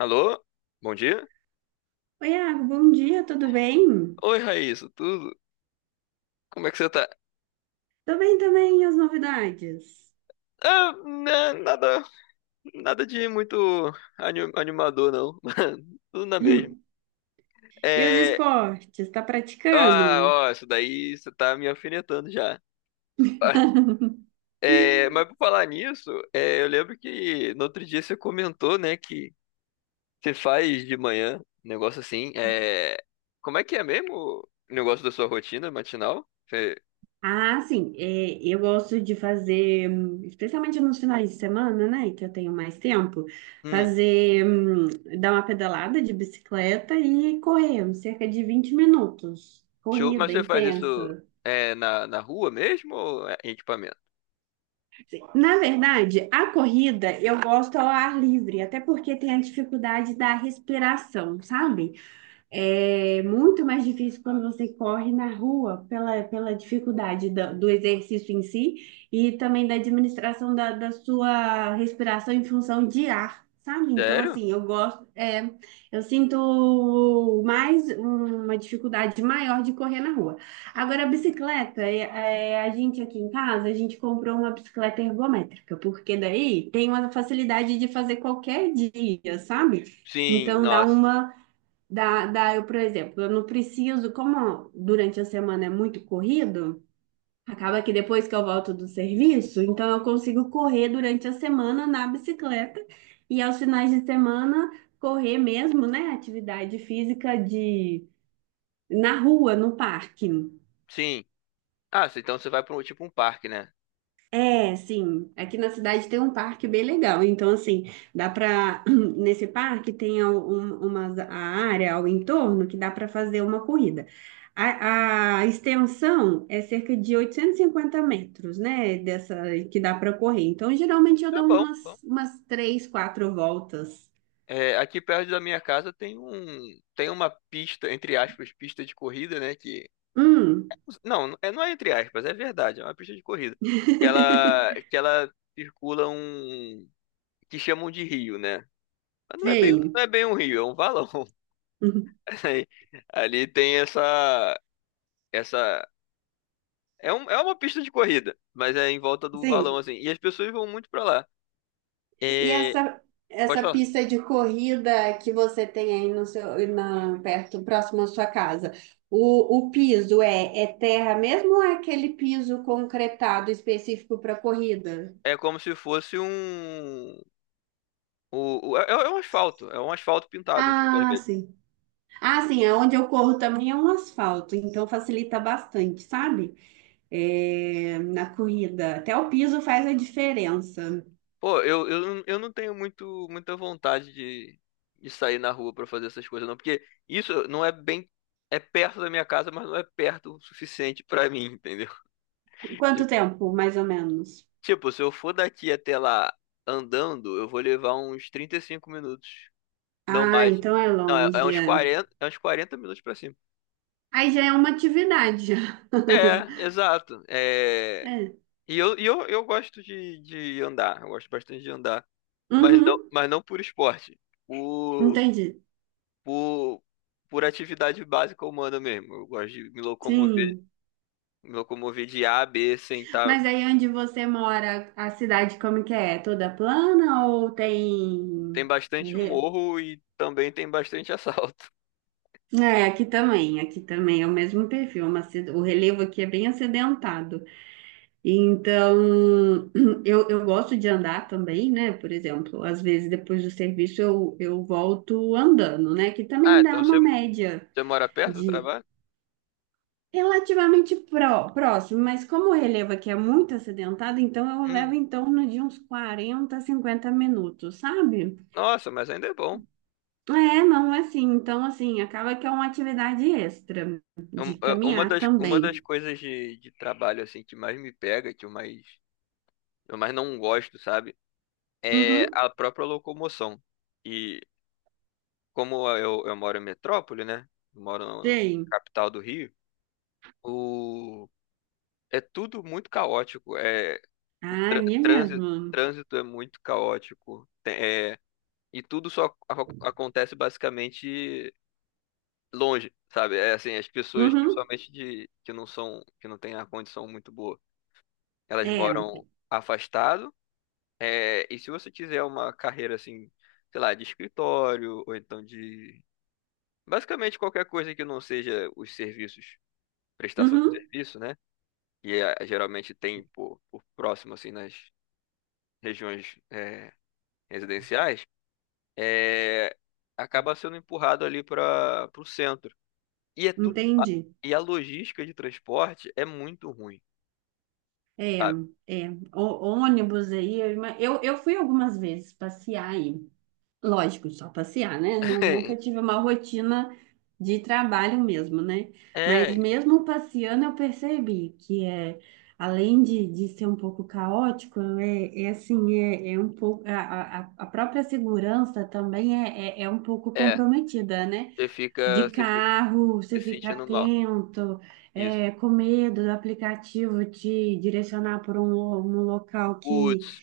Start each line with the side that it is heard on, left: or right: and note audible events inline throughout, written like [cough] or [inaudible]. left: Alô? Bom dia?
right: Oi, Iago, bom dia, tudo bem?
left: Oi, Raíssa, tudo? Como é que você tá?
right: Tô bem também, e as novidades?
left: Ah, né, nada de muito animador, não. [laughs] Tudo na mesma.
right: [laughs] E os
left: É,
right: esportes, tá
left: ó,
right: praticando?
left: ó, isso daí você tá me alfinetando já. [laughs]
right: [laughs]
left: É, mas por falar nisso, é, eu lembro que no outro dia você comentou, né, que você faz de manhã, um negócio assim. É, como é que é mesmo o negócio da sua rotina matinal?
right: Ah, sim, eu gosto de fazer, especialmente nos finais de semana, né, que eu tenho mais tempo,
left: Hum,
right: fazer, dar uma pedalada de bicicleta e correr, cerca de 20 minutos.
left: Show. Mas
right: Corrida
left: você faz isso
right: intensa.
left: é, na rua mesmo ou é em equipamento?
right: Na verdade, a corrida eu gosto ao ar livre, até porque tem a dificuldade da respiração, sabe? É muito mais difícil quando você corre na rua pela dificuldade do exercício em si e também da administração da sua respiração em função de ar, sabe? Então,
left: Sério?
right: assim, eu gosto, eu sinto mais uma dificuldade maior de correr na rua. Agora, a bicicleta, a gente aqui em casa, a gente comprou uma bicicleta ergométrica, porque daí tem uma facilidade de fazer qualquer dia, sabe?
left: Sim,
right: Então,
left: nossa.
right: eu, por exemplo, eu não preciso, como durante a semana é muito corrido, acaba que depois que eu volto do serviço, então eu consigo correr durante a semana na bicicleta e aos finais de semana correr mesmo, né? Atividade física de na rua, no parque.
left: Sim. Ah, então você vai para um tipo um parque, né?
right: É, sim. Aqui na cidade tem um parque bem legal. Então, assim, dá para [clears throat] nesse parque tem a- um- uma a área ao entorno que dá para fazer uma corrida. A extensão é cerca de 850 metros, né? Dessa que dá para correr. Então, geralmente eu
left: É
right: dou
left: bom, bom.
right: umas três, quatro voltas.
left: É, aqui perto da minha casa tem uma pista, entre aspas, pista de corrida, né? Que
right: Hum,
left: não, é, não é entre aspas, é verdade, é uma pista de corrida. Que ela circula um que chamam de rio, né? Mas
right: sim,
left: não é bem um rio, é um valão.
right: [laughs]
left: [laughs] Aí, ali tem essa É uma pista de corrida, mas é em volta do valão,
right: sim.
left: assim. E as pessoas vão muito pra lá.
right: E
left: É,
right: essa,
left: pode
right: essa
left: falar.
right: pista de corrida que você tem aí no seu, na, perto, próximo à sua casa, o piso é terra mesmo ou é aquele piso concretado específico para corrida?
left: É como se fosse um. É um asfalto. É um asfalto pintado de
right: Ah,
left: vermelho.
right: sim. Ah, sim, aonde eu corro também é um asfalto, então facilita bastante, sabe? É, na corrida. Até o piso faz a diferença.
left: Pô, eu não tenho muita vontade de, sair na rua pra fazer essas coisas, não. Porque isso não é bem. É perto da minha casa, mas não é perto o suficiente pra mim, entendeu? [laughs]
right: Quanto
left: Tipo,
right: tempo, mais ou menos?
left: tipo, se eu for daqui até lá andando, eu vou levar uns 35 minutos. Não
right: Ah,
left: mais.
right: então é
left: Não, é
right: longe.
left: uns
right: É.
left: 40 minutos pra cima.
right: Aí já é uma atividade, já.
left: É, exato.
right: [laughs]
left: É,
right: É.
left: eu gosto de, andar, eu gosto bastante de andar, mas não,
right: Uhum,
left: por esporte, por,
right: entendi.
left: por, por atividade básica humana mesmo. Eu gosto de me locomover,
right: Sim.
left: de A a B sem estar.
right: Mas aí onde você mora, a cidade como que é? É toda plana ou
left: Tem
right: tem...
left: bastante
right: re-
left: morro e também tem bastante [laughs] assalto.
right: É, aqui também é o mesmo perfil, o relevo aqui é bem acidentado. Então, [clears throat] eu gosto de andar também, né? Por exemplo, às vezes depois do serviço eu volto andando, né? Que
left: Ah,
right: também dá
left: então
right: uma média.
left: você mora perto do trabalho?
right: Relativamente próximo, mas como o relevo aqui é muito acidentado, então eu
left: Hum,
right: levo em torno de uns 40, 50 minutos, sabe?
left: nossa, mas ainda é bom.
right: É, não é assim. Então, assim, acaba que é uma atividade extra
left: Um-
right: de
left: é, Uma
right: caminhar
left: das, uma das
right: também.
left: coisas de, trabalho assim que mais me pega, que eu mais não gosto, sabe? É
right: Uhum,
left: a própria locomoção. E como eu moro em metrópole, né? Eu moro na
right: sei.
left: capital do Rio, o, é tudo muito caótico. É, o
right: Ah,
left: trâ-
right: é
left: trânsito,
right: mesmo.
left: trânsito é muito caótico. É, e tudo só acontece basicamente longe, sabe? É assim, as pessoas,
right: Uhum,
left: principalmente que que não têm a condição muito boa. Elas
right: é.
left: moram afastado. É, e se você quiser uma carreira assim, sei lá, de escritório ou então de basicamente qualquer coisa que não seja os serviços, prestação de
right: Uhum,
left: serviço, né? E é, geralmente tem por próximo assim nas regiões é, residenciais, é, acaba sendo empurrado ali para o centro. E é tudo
right: entendi.
left: E a logística de transporte é muito ruim,
right: É,
left: sabe?
right: é. O, ônibus aí, eu, ima- eu fui algumas vezes passear aí. Lógico, só passear, né? Nunca
left: [laughs]
right: tive uma rotina de trabalho mesmo, né? Mas
left: É,
right: mesmo passeando, eu percebi que é, além de ser um pouco caótico, é um pouco a própria segurança também é um pouco
left: é,
right: comprometida, né? De
left: você fica
right: carro, você
left: se
right: fica
left: sentindo mal.
right: atento,
left: Isso.
right: é, com medo do aplicativo te direcionar por um local
left: Woods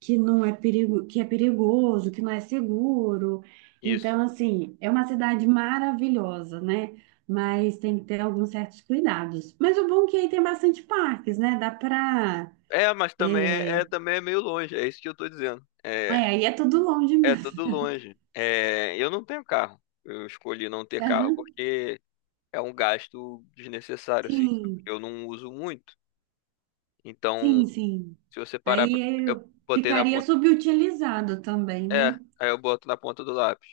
right: que não é perigo, que é perigoso, que não é seguro.
left: isso.
right: Então, assim, é uma cidade maravilhosa, né? Mas tem que ter alguns certos cuidados. Mas o bom é que aí tem bastante parques, né? Dá pra.
left: É, mas também é,
right: É,
left: também é meio longe, é isso que eu tô dizendo. É,
right: aí é tudo longe
left: é
right: mesmo.
left: tudo longe. É, eu não tenho carro. Eu escolhi não ter
right: [laughs]
left: carro
right: Aham.
left: porque é um gasto desnecessário, assim, sabe?
right: Sim,
left: Eu não uso muito. Então,
right: sim, sim.
left: se você parar,
right: Aí
left: eu
right: eu
left: botei na
right: ficaria
left: ponta.
right: subutilizado também,
left: É,
right: né?
left: aí eu boto na ponta do lápis.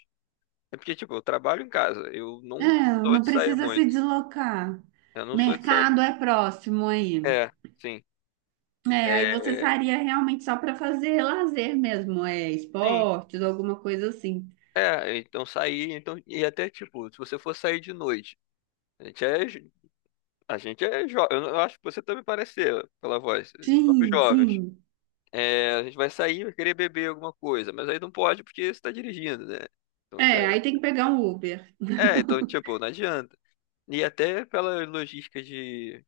left: É porque, tipo, eu trabalho em casa. Eu
right: É,
left: não sou
right: não
left: de sair
right: precisa se
left: muito.
right: deslocar.
left: Eu não sou de sair
right: Mercado
left: muito.
right: é próximo aí.
left: É, sim.
right: É, aí você
left: É,
right: sairia realmente só para fazer lazer mesmo, é,
left: sim.
right: esportes, alguma coisa assim.
left: É, então sair, então, e até tipo, se você for sair de noite. A gente é, jo- a gente é jovem. Eu acho que você também parece ser, pela voz. A gente somos
right: Sim,
left: jovens.
right: sim.
left: É, a gente vai sair, vai querer beber alguma coisa, mas aí não pode porque você tá dirigindo, né? Então já
right: É, aí tem que pegar um Uber.
left: é. Então, tipo, não adianta. E até pela logística de,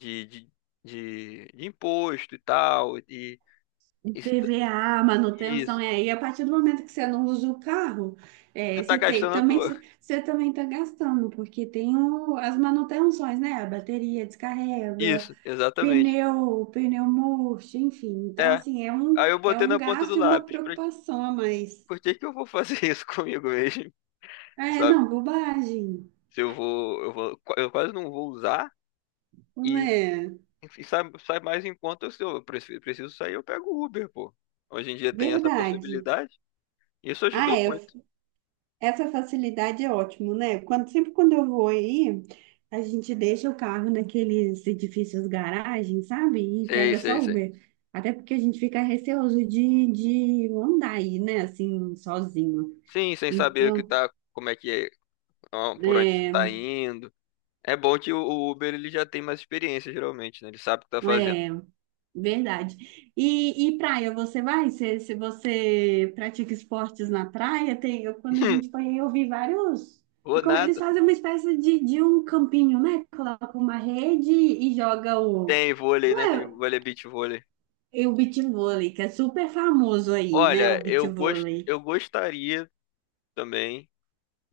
left: de, de, de imposto e tal, e,
right: Um
left: e se-
right: PVA, manutenção,
left: isso.
right: é, e a partir do momento que você não usa o carro,
left: Você
right: é,
left: tá
right: você tem,
left: gastando à
right: também,
left: toa.
right: você também está gastando, porque tem as manutenções, né? A bateria descarrega,
left: Isso, exatamente.
right: pneu murcho, enfim. Então,
left: É.
right: assim,
left: Aí eu
right: é
left: botei
right: um
left: na ponta do
right: gasto e uma
left: lápis.
right: preocupação a mais.
left: Por que que eu vou fazer [laughs] isso comigo mesmo?
right: É,
left: Sabe?
right: não, bobagem,
left: Se eu vou, eu quase não vou usar.
right: não
left: E,
right: é?
left: e sai mais em conta. Se eu preciso, sair, eu pego o Uber, pô. Hoje em dia tem essa
right: Verdade.
left: possibilidade. Isso
right: Ah,
left: ajudou
right: é.
left: muito.
right: Essa facilidade é ótimo, né? Quando, sempre quando eu vou aí, a gente deixa o carro naqueles edifícios garagem, sabe? E
left: Sei,
right: pega só
left: sei, sei.
right: Uber. Até porque a gente fica receoso de andar aí, né? Assim, sozinho.
left: Sim, sem saber o que
right: Então,
left: tá, como é que é, ó, por onde você tá
right: é,
left: indo. É bom que o Uber ele já tem mais experiência, geralmente, né? Ele sabe o que tá fazendo.
right: é. Verdade. E praia, você vai? Se você pratica esportes na praia, tem, eu, quando a gente
left: [laughs]
right: foi aí, eu vi vários.
left: Vou
right: Eu como, eles
left: nada.
right: fazem uma espécie de um campinho, né? Coloca uma rede e joga o.
left: Tem vôlei,
right: Não
left: né? Tem
right: é,
left: vôlei, beach vôlei.
right: é o beach vôlei, que é super famoso aí, né? O
left: Olha,
right: beach vôlei.
left: eu gostaria também.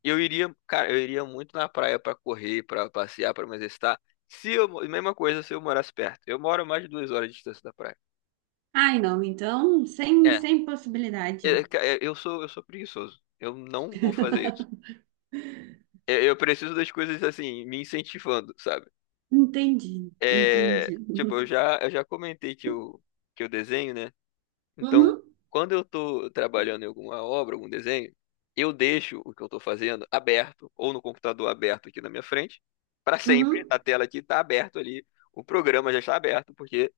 left: E cara, eu iria muito na praia pra correr, pra passear, pra me exercitar. Se eu, mo- Mesma coisa se eu morasse perto. Eu moro a mais de 2 horas de distância da praia.
right: Ai, não, então, sem,
left: É,
right: sem possibilidade.
left: eu sou, preguiçoso. Eu não vou fazer isso. É, eu preciso das coisas assim, me incentivando, sabe?
right: Entendi,
left: É,
right: entendi.
left: tipo, eu já comentei que que eu desenho, né? Então,
right: Uhum,
left: quando eu estou trabalhando em alguma obra, algum desenho, eu deixo o que eu estou fazendo aberto, ou no computador aberto aqui na minha frente, para sempre.
right: uhum,
left: A tela aqui está aberta ali, o programa já está aberto, porque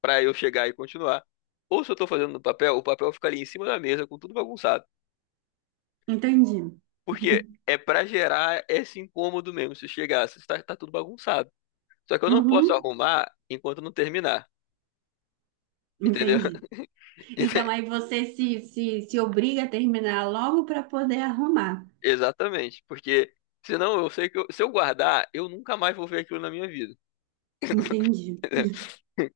left: para eu chegar e continuar. Ou se eu estou fazendo no papel, o papel fica ali em cima da mesa com tudo bagunçado.
right: entendi.
left: Porque é para gerar esse incômodo mesmo. Se chegasse, tá tudo bagunçado. Só que eu não posso
right: Uhum,
left: arrumar enquanto não terminar, entendeu?
right: entendi. Então aí
left: [laughs]
right: você se obriga a terminar logo para poder arrumar.
left: Exatamente, porque senão eu sei que se eu guardar, eu nunca mais vou ver aquilo na minha vida.
right: Entendi.
left: [laughs]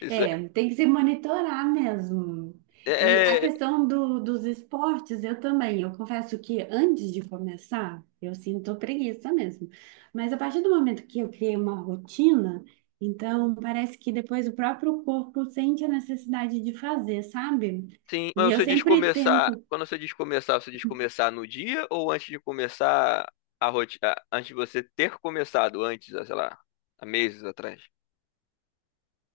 left: Isso
right: É, tem que se monitorar mesmo. E a
left: é, é-
right: questão do, dos esportes, eu também. Eu confesso que antes de começar, eu sinto preguiça mesmo. Mas a partir do momento que eu criei uma rotina, então parece que depois o próprio corpo sente a necessidade de fazer, sabe?
left: sim,
right: E
left: mas
right: eu
left: você diz
right: sempre
left: começar,
right: tento.
left: quando você diz começar no dia ou antes de começar a rotina, antes de você ter começado, antes, ah, sei lá, há meses atrás?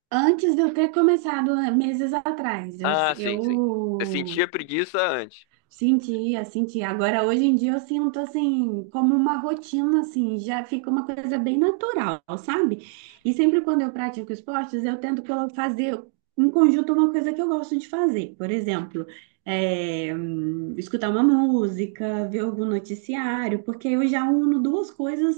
right: Antes de eu ter começado, né, meses atrás,
left: Ah, sim, sim. Você
right: eu
left: sentia preguiça antes.
right: sentia, sentia. Agora, hoje em dia, eu sinto assim, como uma rotina, assim, já fica uma coisa bem natural, sabe? E sempre quando eu pratico esportes, eu tento fazer em conjunto uma coisa que eu gosto de fazer. Por exemplo, é, escutar uma música, ver algum noticiário, porque eu já uno duas coisas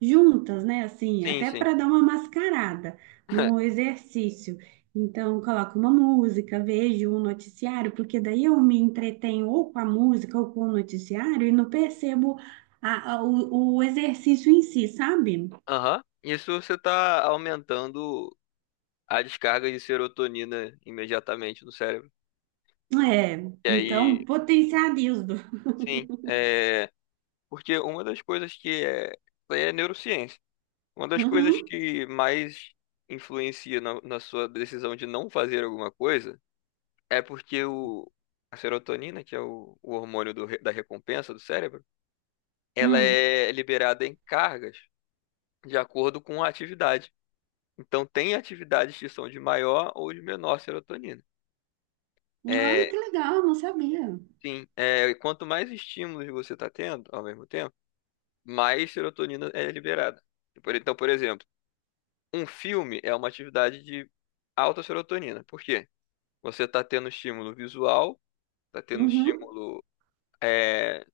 right: juntas, né? Assim,
left: Sim,
right: até
left: sim.
right: para dar uma mascarada no
left: [laughs]
right: exercício. Então, coloco uma música, vejo um noticiário, porque daí eu me entretenho ou com a música ou com o noticiário e não percebo o exercício em si, sabe?
left: Aham. Isso você está aumentando a descarga de serotonina imediatamente no cérebro.
right: É,
left: E aí,
right: então, potencializo.
left: sim, é, porque uma das coisas que é, é neurociência. Uma das coisas
right: Uhum,
left: que mais influencia na sua decisão de não fazer alguma coisa é porque a serotonina, que é o hormônio do da recompensa do cérebro, ela
right: hum.
left: é liberada em cargas de acordo com a atividade. Então, tem atividades que são de maior ou de menor serotonina.
right: Ai,
left: É,
right: que legal, não sabia.
left: sim, é, quanto mais estímulos você está tendo ao mesmo tempo, mais serotonina é liberada. Então, por exemplo, um filme é uma atividade de alta serotonina. Por quê? Você está tendo estímulo visual, está tendo
right: Uhum,
left: estímulo. É,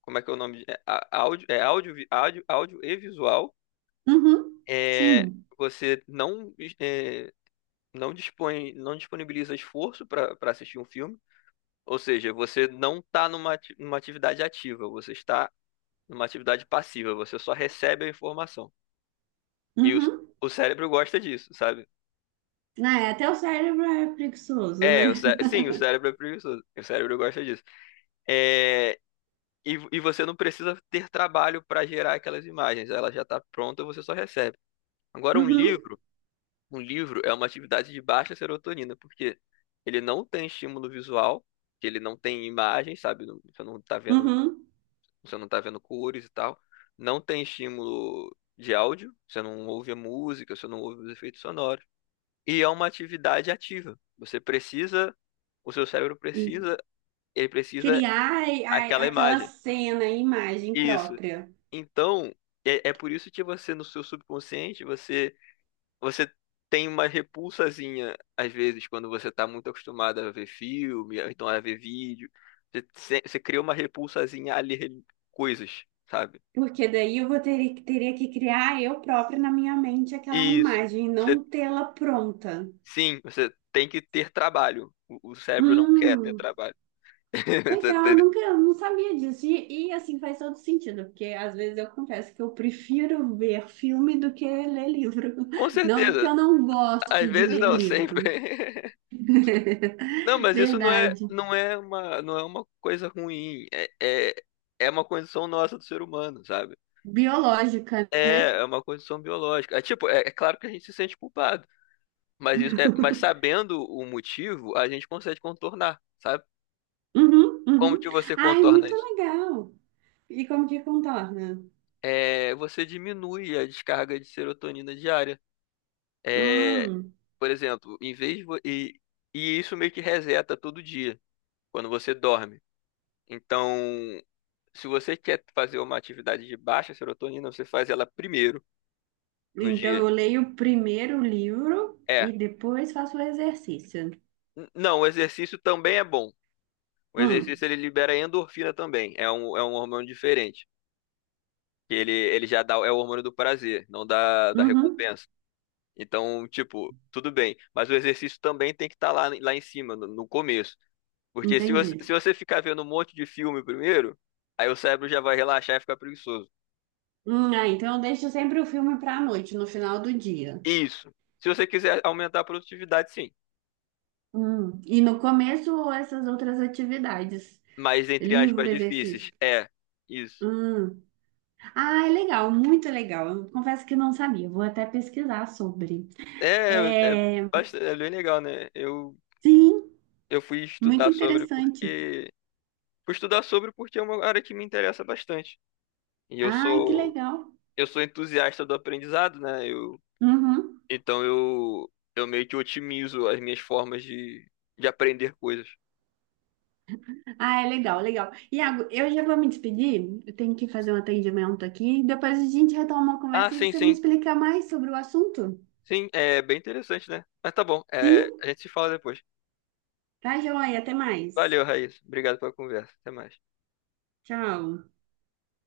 left: como é que é o nome? É, áudio, áudio e visual.
right: uhum,
left: É,
right: sim.
left: você não, é, não dispõe, não disponibiliza esforço para assistir um filme. Ou seja, você não está numa atividade ativa, você está numa atividade passiva, você só recebe a informação. E
right: Uhum.
left: o cérebro gosta disso, sabe?
right: Ah, é, até o cérebro é preguiçoso,
left: É,
right: né?
left: sim, o cérebro é preguiçoso. O cérebro gosta disso. É, e você não precisa ter trabalho para gerar aquelas imagens. Ela já está pronta, você só recebe. Agora, um
right: Uhum,
left: livro, é uma atividade de baixa serotonina, porque ele não tem estímulo visual, que ele não tem imagem, sabe? Você não está vendo,
right: uhum.
left: você não tá vendo cores e tal. Não tem estímulo de áudio, você não ouve a música, você não ouve os efeitos sonoros. E é uma atividade ativa. Você precisa o seu cérebro
right: E
left: precisa Ele precisa
right: criar
left: aquela
right: aquela
left: imagem.
right: cena, a imagem
left: Isso.
right: própria.
left: Então, é por isso que você, no seu subconsciente, você, você tem uma repulsazinha, às vezes, quando você está muito acostumado a ver filme, ou então a ver vídeo. Você, se- Você cria uma repulsazinha a ler coisas, sabe?
right: Porque daí eu vou ter, teria que criar eu própria na minha mente aquela
left: Isso.
right: imagem,
left: Você-
right: não tê-la pronta.
left: sim, você tem que ter trabalho. O cérebro não quer ter
right: Hum,
left: trabalho. [laughs] Você
right: legal,
left: entendeu?
right: nunca, não sabia disso. E, assim faz todo sentido, porque às vezes eu confesso que eu prefiro ver filme do que ler livro.
left: Com
right: [laughs] Não é que
left: certeza.
right: eu não
left: Às
right: gosto de
left: vezes
right: ler
left: não,
right: livro.
left: sempre. [laughs] Não,
right: [laughs]
left: mas isso não é,
right: Verdade.
left: não é uma, não é uma coisa ruim. É, é uma condição nossa do ser humano, sabe?
right: Biológica, né?
left: É uma condição biológica. É tipo, é claro que a gente se sente culpado, mas mas sabendo o motivo, a gente consegue contornar, sabe?
right: Uhum,
left: Como
right: uhum.
left: que você
right: Ai,
left: contorna
right: muito
left: isso?
right: legal. E como que contorna?
left: É, você diminui a descarga de serotonina diária. É,
right: Hum.
left: por exemplo, e isso meio que reseta todo dia quando você dorme. Então, se você quer fazer uma atividade de baixa serotonina, você faz ela primeiro no
right: Então,
left: dia.
right: eu leio o primeiro livro
left: É.
right: e depois faço o exercício.
left: Não, o exercício também é bom. O
right: Hum,
left: exercício ele libera endorfina também. É um hormônio diferente. Que ele já dá, é o hormônio do prazer, não da
right: uhum,
left: recompensa. Então, tipo, tudo bem. Mas o exercício também tem que estar lá, em cima, no começo. Porque se você,
right: entendi.
left: ficar vendo um monte de filme primeiro, aí o cérebro já vai relaxar e ficar preguiçoso.
right: Ah, então eu deixo sempre o filme para a noite, no final do dia.
left: Isso. Se você quiser aumentar a produtividade, sim.
right: E no começo, essas outras atividades.
left: Mais, entre
right: Livro,
left: aspas,
right: exercício.
left: difíceis. É, isso.
right: Hum. Ah, é legal, muito legal. Eu confesso que não sabia, vou até pesquisar sobre.
left: É, é,
right: É,
left: bastante, é bem legal, né?
right: sim,
left: Eu fui
right: muito
left: estudar sobre
right: interessante.
left: porque. Fui estudar sobre porque é uma área que me interessa bastante. E eu
right: Ai, que
left: sou,
right: legal.
left: entusiasta do aprendizado, né? Eu,
right: Uhum.
left: então eu, eu meio que otimizo as minhas formas de, aprender coisas.
right: Ah, é legal, legal. Iago, eu já vou me despedir. Eu tenho que fazer um atendimento aqui. Depois a gente retoma a
left: Ah,
right: conversa e
left: sim,
right: você me
left: sim.
right: explica mais sobre o assunto.
left: Sim, é bem interessante, né? Mas tá bom, é,
right: Sim?
left: a gente se fala depois.
right: Tá, joia. Até mais.
left: Valeu, Raíssa. Obrigado pela conversa. Até mais.
right: Tchau.